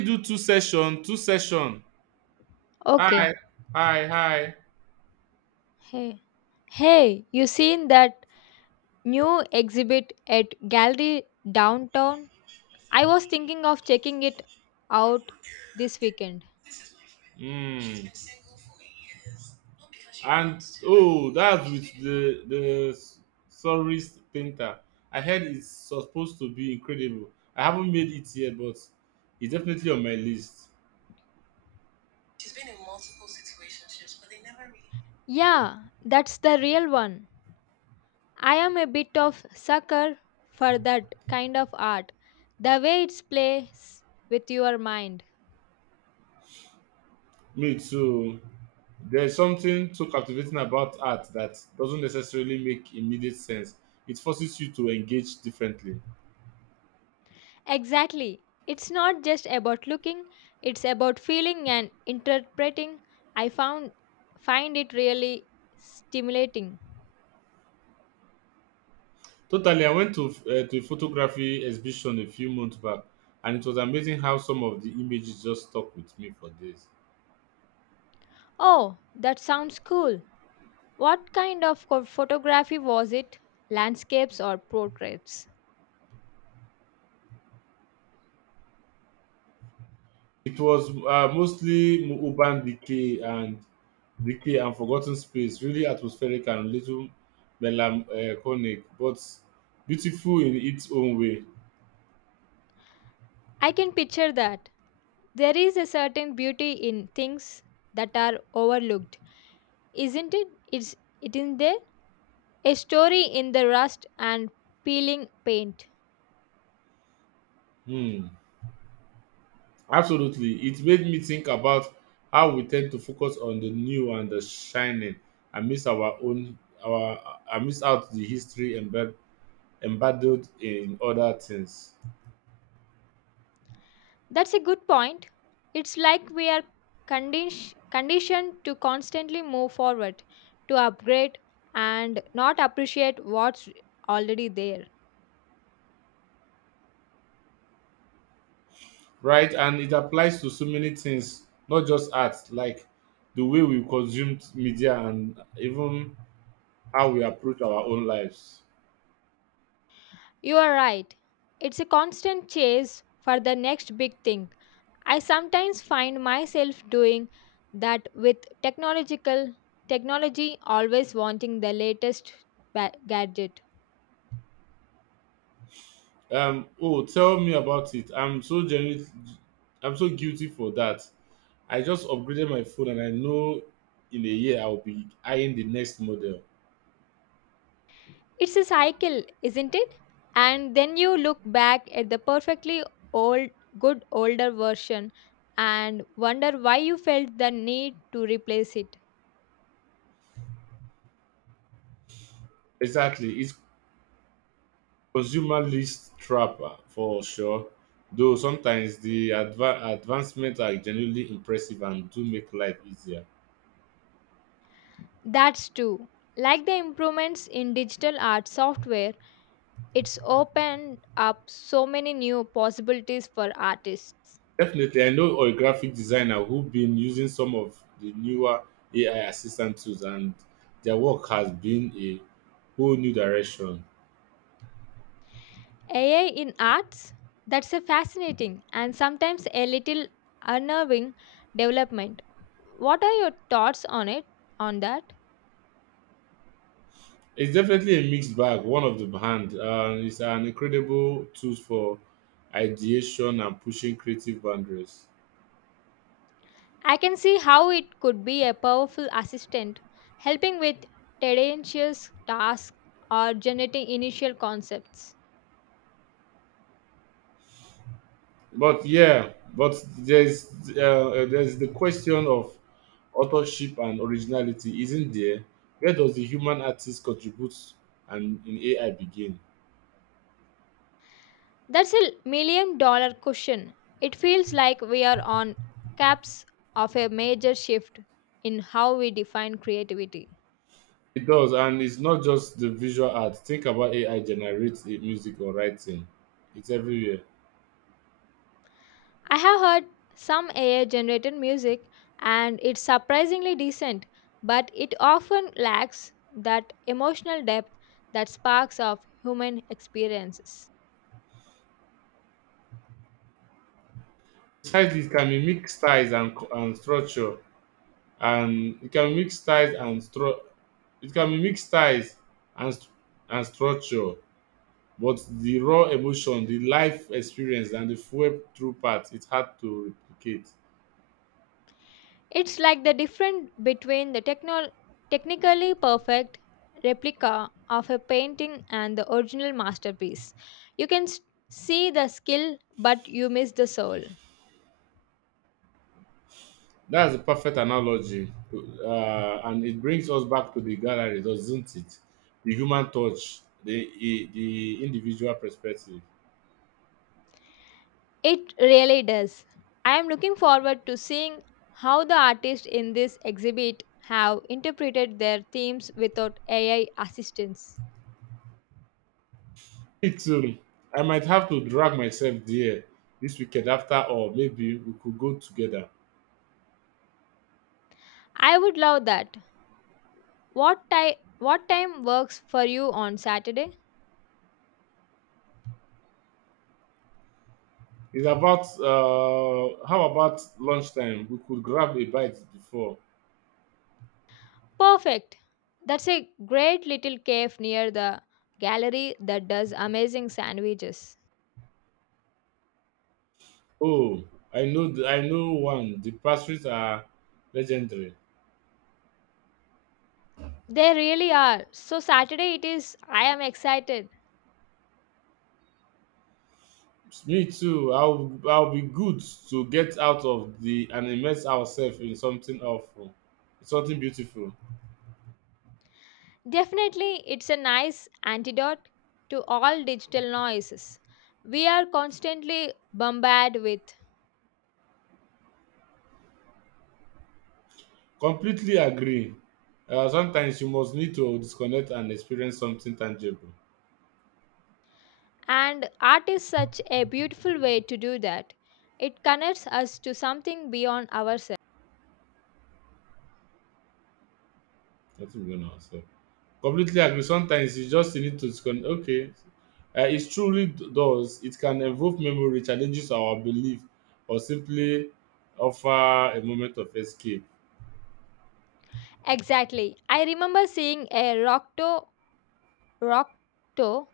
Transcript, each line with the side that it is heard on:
right: Do two session hi
left: Okay.
right: hi.
left: Hey. Hey, you seen that new exhibit at Gallery Downtown? I was thinking of checking it out this weekend.
right: mm. And oh, that's with the surrealist painter. I heard it's supposed to be incredible. I haven't made it yet, but it's definitely on my list.
left: Yeah, that's the real one. I am a bit of sucker for that kind of art. The way it plays with your mind.
right: Me too. There's something so captivating about art that doesn't necessarily make immediate sense. It forces you to engage differently.
left: Exactly. It's not just about looking, it's about feeling and interpreting. I found find it really stimulating.
right: Totally. I went to to a photography exhibition a few months back, and it was amazing how some of the images just stuck with me for days.
left: Oh, that sounds cool. What kind of photography was it? Landscapes or portraits?
right: It was mostly urban decay and forgotten space, really atmospheric and little melancholic, but beautiful in its own way.
left: I can picture that. There is a certain beauty in things that are overlooked, isn't it? It's it in there? A story in the rust and peeling paint.
right: Hmm. Absolutely, it made me think about how we tend to focus on the new and the shining, and miss our own, our, and miss out the history embedded in other things.
left: That's a good point. It's like we are conditioned to constantly move forward, to upgrade, and not appreciate what's already there.
right: Right, and it applies to so many things, not just art, like the way we consume media and even how we approach our own lives.
left: You are right. It's a constant chase for the next big thing. I sometimes find myself doing that with technological technology, always wanting the latest gadget.
right: Oh, tell me about it. I'm so guilty for that. I just upgraded my phone, and I know in a year I'll be eyeing the next model.
left: It's a cycle, isn't it? And then you look back at the perfectly old good older version and wonder why you felt the need to replace it.
right: Exactly. It's consumer list trapper for sure, though sometimes the advancements are genuinely impressive and do make life easier.
left: That's true. Like the improvements in digital art software, it's opened up so many new possibilities for artists.
right: Definitely. I know a graphic designer who been using some of the newer AI assistant tools, and their work has been a whole new direction.
left: AI in arts? That's a fascinating and sometimes a little unnerving development. What are your thoughts on it? On that?
right: It's definitely a mixed bag. One of the hand, and it's an incredible tool for ideation and pushing creative boundaries.
left: I can see how it could be a powerful assistant, helping with tedious tasks or generating initial concepts.
right: But yeah, but there's the question of authorship and originality, isn't there? Where does the human artist contribute and in AI begin?
left: That's a million dollar question. It feels like we are on caps of a major shift in how we define creativity.
right: It does, and it's not just the visual art. Think about AI generates music or writing. It's everywhere.
left: I have heard some AI generated music and it's surprisingly decent, but it often lacks that emotional depth that sparks of human experiences.
right: Besides, it can mimic styles and structure, and it can mimic styles and stru- it can mimic styles and st- and structure. But the raw emotion, the life experience and the fuel through part, it's hard to replicate.
left: It's like the difference between the technically perfect replica of a painting and the original masterpiece. You can s- see the skill, but you miss the soul.
right: That's a perfect analogy. And it brings us back to the gallery, doesn't it? The human touch, the individual perspective.
left: It really does. I am looking forward to seeing how the artists in this exhibit have interpreted their themes without AI assistance.
right: Me too. I might have to drag myself there this weekend after all. Maybe we could go together.
left: I would love that. What time works for you on Saturday?
right: It's about, how about lunchtime? We could grab a bite before.
left: Perfect. That's a great little cave near the gallery that does amazing sandwiches.
right: Oh, I know one. The pastries are legendary.
left: They really are. So, Saturday it is. I am excited.
right: Me too. I'll be good to get out of the and immerse ourselves in something beautiful.
left: Definitely, it's a nice antidote to all digital noises we are constantly bombarded with.
right: Completely agree. Sometimes you must need to disconnect and experience something tangible.
left: And art is such a beautiful way to do that. It connects us to something beyond ourselves.
right: Nothing beyond ourselves. Completely agree. Sometimes you just need to okay. It truly does. It can evoke memory, challenges our belief, or simply offer a moment of escape.
left: Exactly. I remember seeing a Rocto Rockto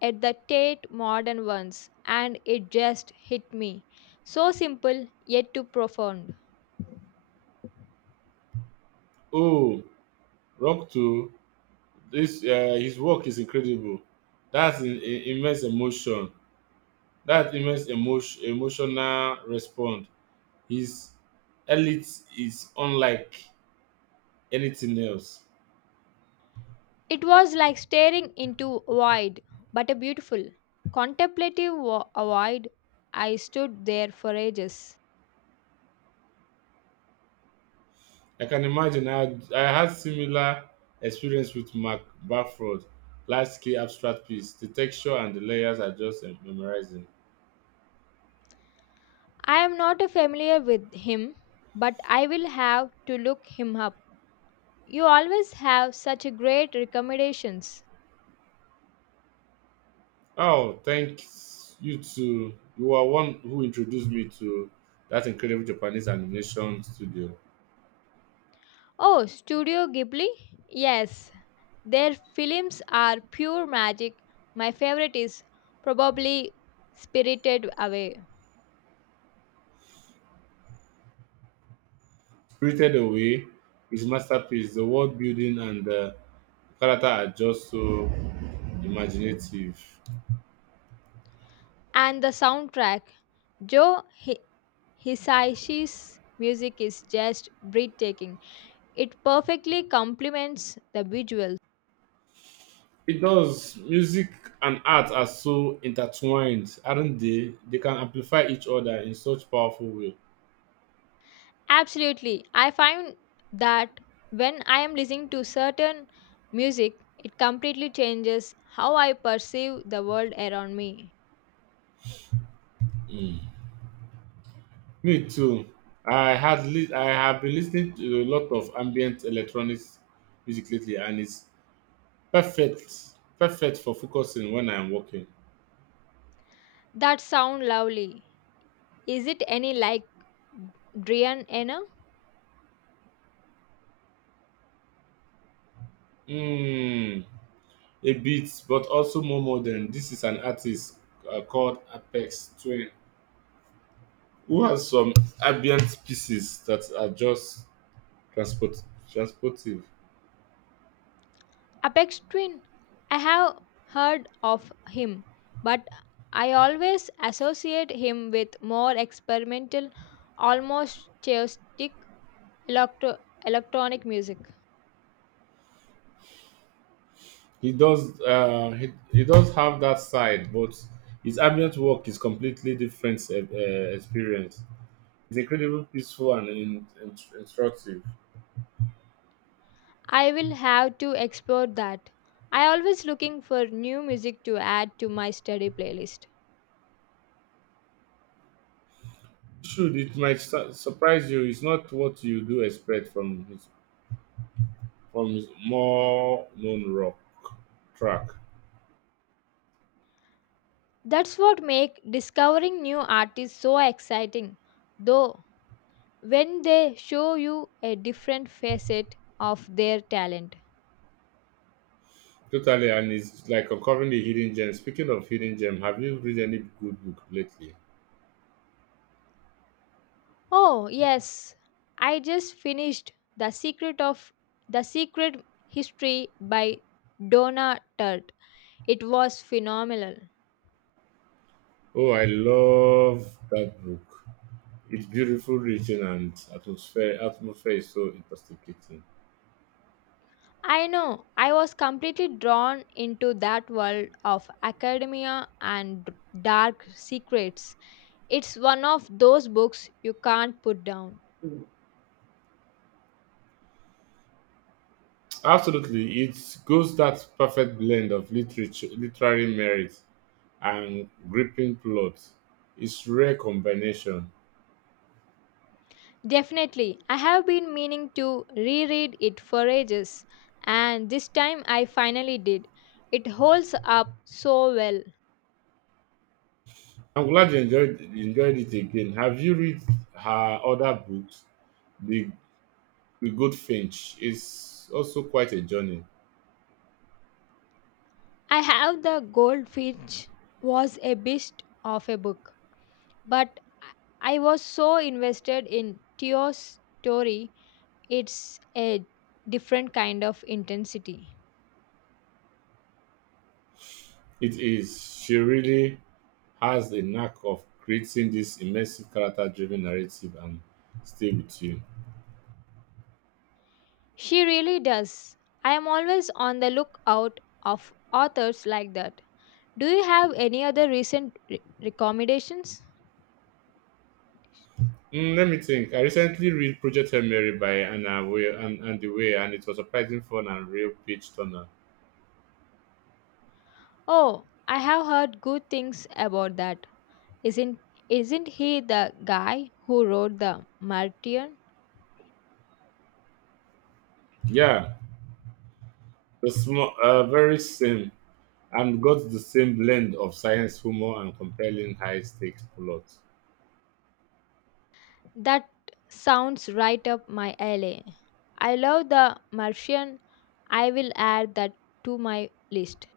left: at the Tate Modern once, and it just hit me. So simple, yet too profound.
right: Oh, Rock Two, this his work is incredible. That's immense emotion. That immense emotional response. His elite is unlike anything else.
left: It was like staring into void, but a beautiful, contemplative void. I stood there for ages.
right: I can imagine. I had similar experience with Mark Bafford, large scale abstract piece. The texture and the layers are just memorizing.
left: I am not familiar with him, but I will have to look him up. You always have such a great recommendations.
right: Oh, thanks you to you are one who introduced me to that incredible Japanese animation studio.
left: Oh, Studio Ghibli? Yes, their films are pure magic. My favorite is probably Spirited Away.
right: Spirited Away, his masterpiece. The world building and the character are just so imaginative.
left: And the soundtrack, Joe Hi- Hisayashi's music is just breathtaking. It perfectly complements the visuals.
right: It does. Music and art are so intertwined, aren't they? They can amplify each other in such powerful way.
left: Absolutely. I find that when I am listening to certain music, it completely changes how I perceive the world around me.
right: Mm. Me too. I have been listening to a lot of ambient electronic music lately, and it's perfect, perfect for focusing when I am working.
left: That sound lovely. Is it any like Drian Enna?
right: Mm, a bit, but also more modern. This is an artist called Apex Twin, who has some ambient pieces that are just transport transportive.
left: Apex Twin. I have heard of him, but I always associate him with more experimental, almost chaotic electro- electronic music.
right: He does. He does have that side, but his ambient work is completely different experience. It's incredibly peaceful and instructive.
left: I will have to explore that. I always looking for new music to add to my study playlist.
right: Should it might surprise you? It's not what you do expect from his more known rock track.
left: That's what make discovering new artists so exciting. Though when they show you a different facet of their talent.
right: Totally, and it's like uncovering the hidden gem. Speaking of hidden gem, have you read any good book lately?
left: Oh, yes. I just finished The Secret of The Secret History by Donna Tart. It was phenomenal.
right: Oh, I love that book. It's beautiful written and atmosphere is so intoxicating.
left: I know. I was completely drawn into that world of academia and dark secrets. It's one of those books you can't put down.
right: Absolutely, it goes that perfect blend of literature, literary merit and gripping plot. It's rare combination.
left: Definitely, I have been meaning to reread it for ages, and this time I finally did. It holds up so well.
right: I'm glad you enjoyed it again. Have you read her other books? The The Good Finch is also quite a journey.
left: I have the Goldfinch was a beast of a book, but I I was so invested in Theo's story. It's a different kind of intensity.
right: It is. She really has a knack of creating this immersive character-driven narrative and stay with you.
left: She really does. I am always on the lookout of authors like that. Do you have any other recent recommendations?
right: Mm, let me think. I recently read Project Hail Mary by Anna Way and it was surprising fun and real pitch turner.
left: Oh, I have heard good things about that. Isn't isn't he the guy who wrote the Martian?
right: Yeah, the small, very same, and got the same blend of science, humor, and compelling high stakes plot.
left: That sounds right up my alley. I love the Martian. I will add that to my list.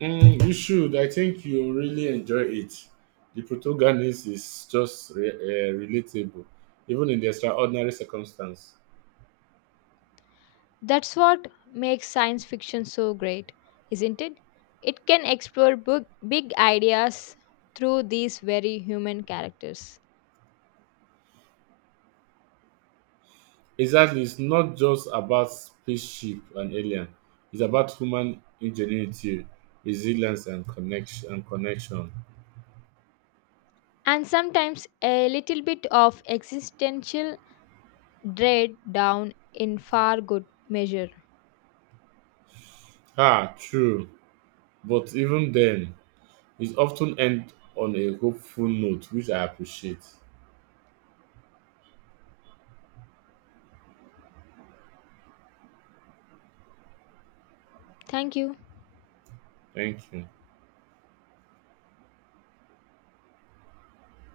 right: Mm, you should. I think you'll really enjoy it. The protagonist is just relatable, even in the extraordinary circumstance.
left: That's what makes science fiction so great, isn't it? It can explore big, big ideas through these very human characters.
right: Exactly. It's not just about spaceship and alien. It's about human ingenuity, resilience, and connection.
left: And sometimes a little bit of existential dread down in far good measure.
right: Ah, true. But even then, it often ends on a hopeful note, which I appreciate.
left: Thank you.
right: Thank you.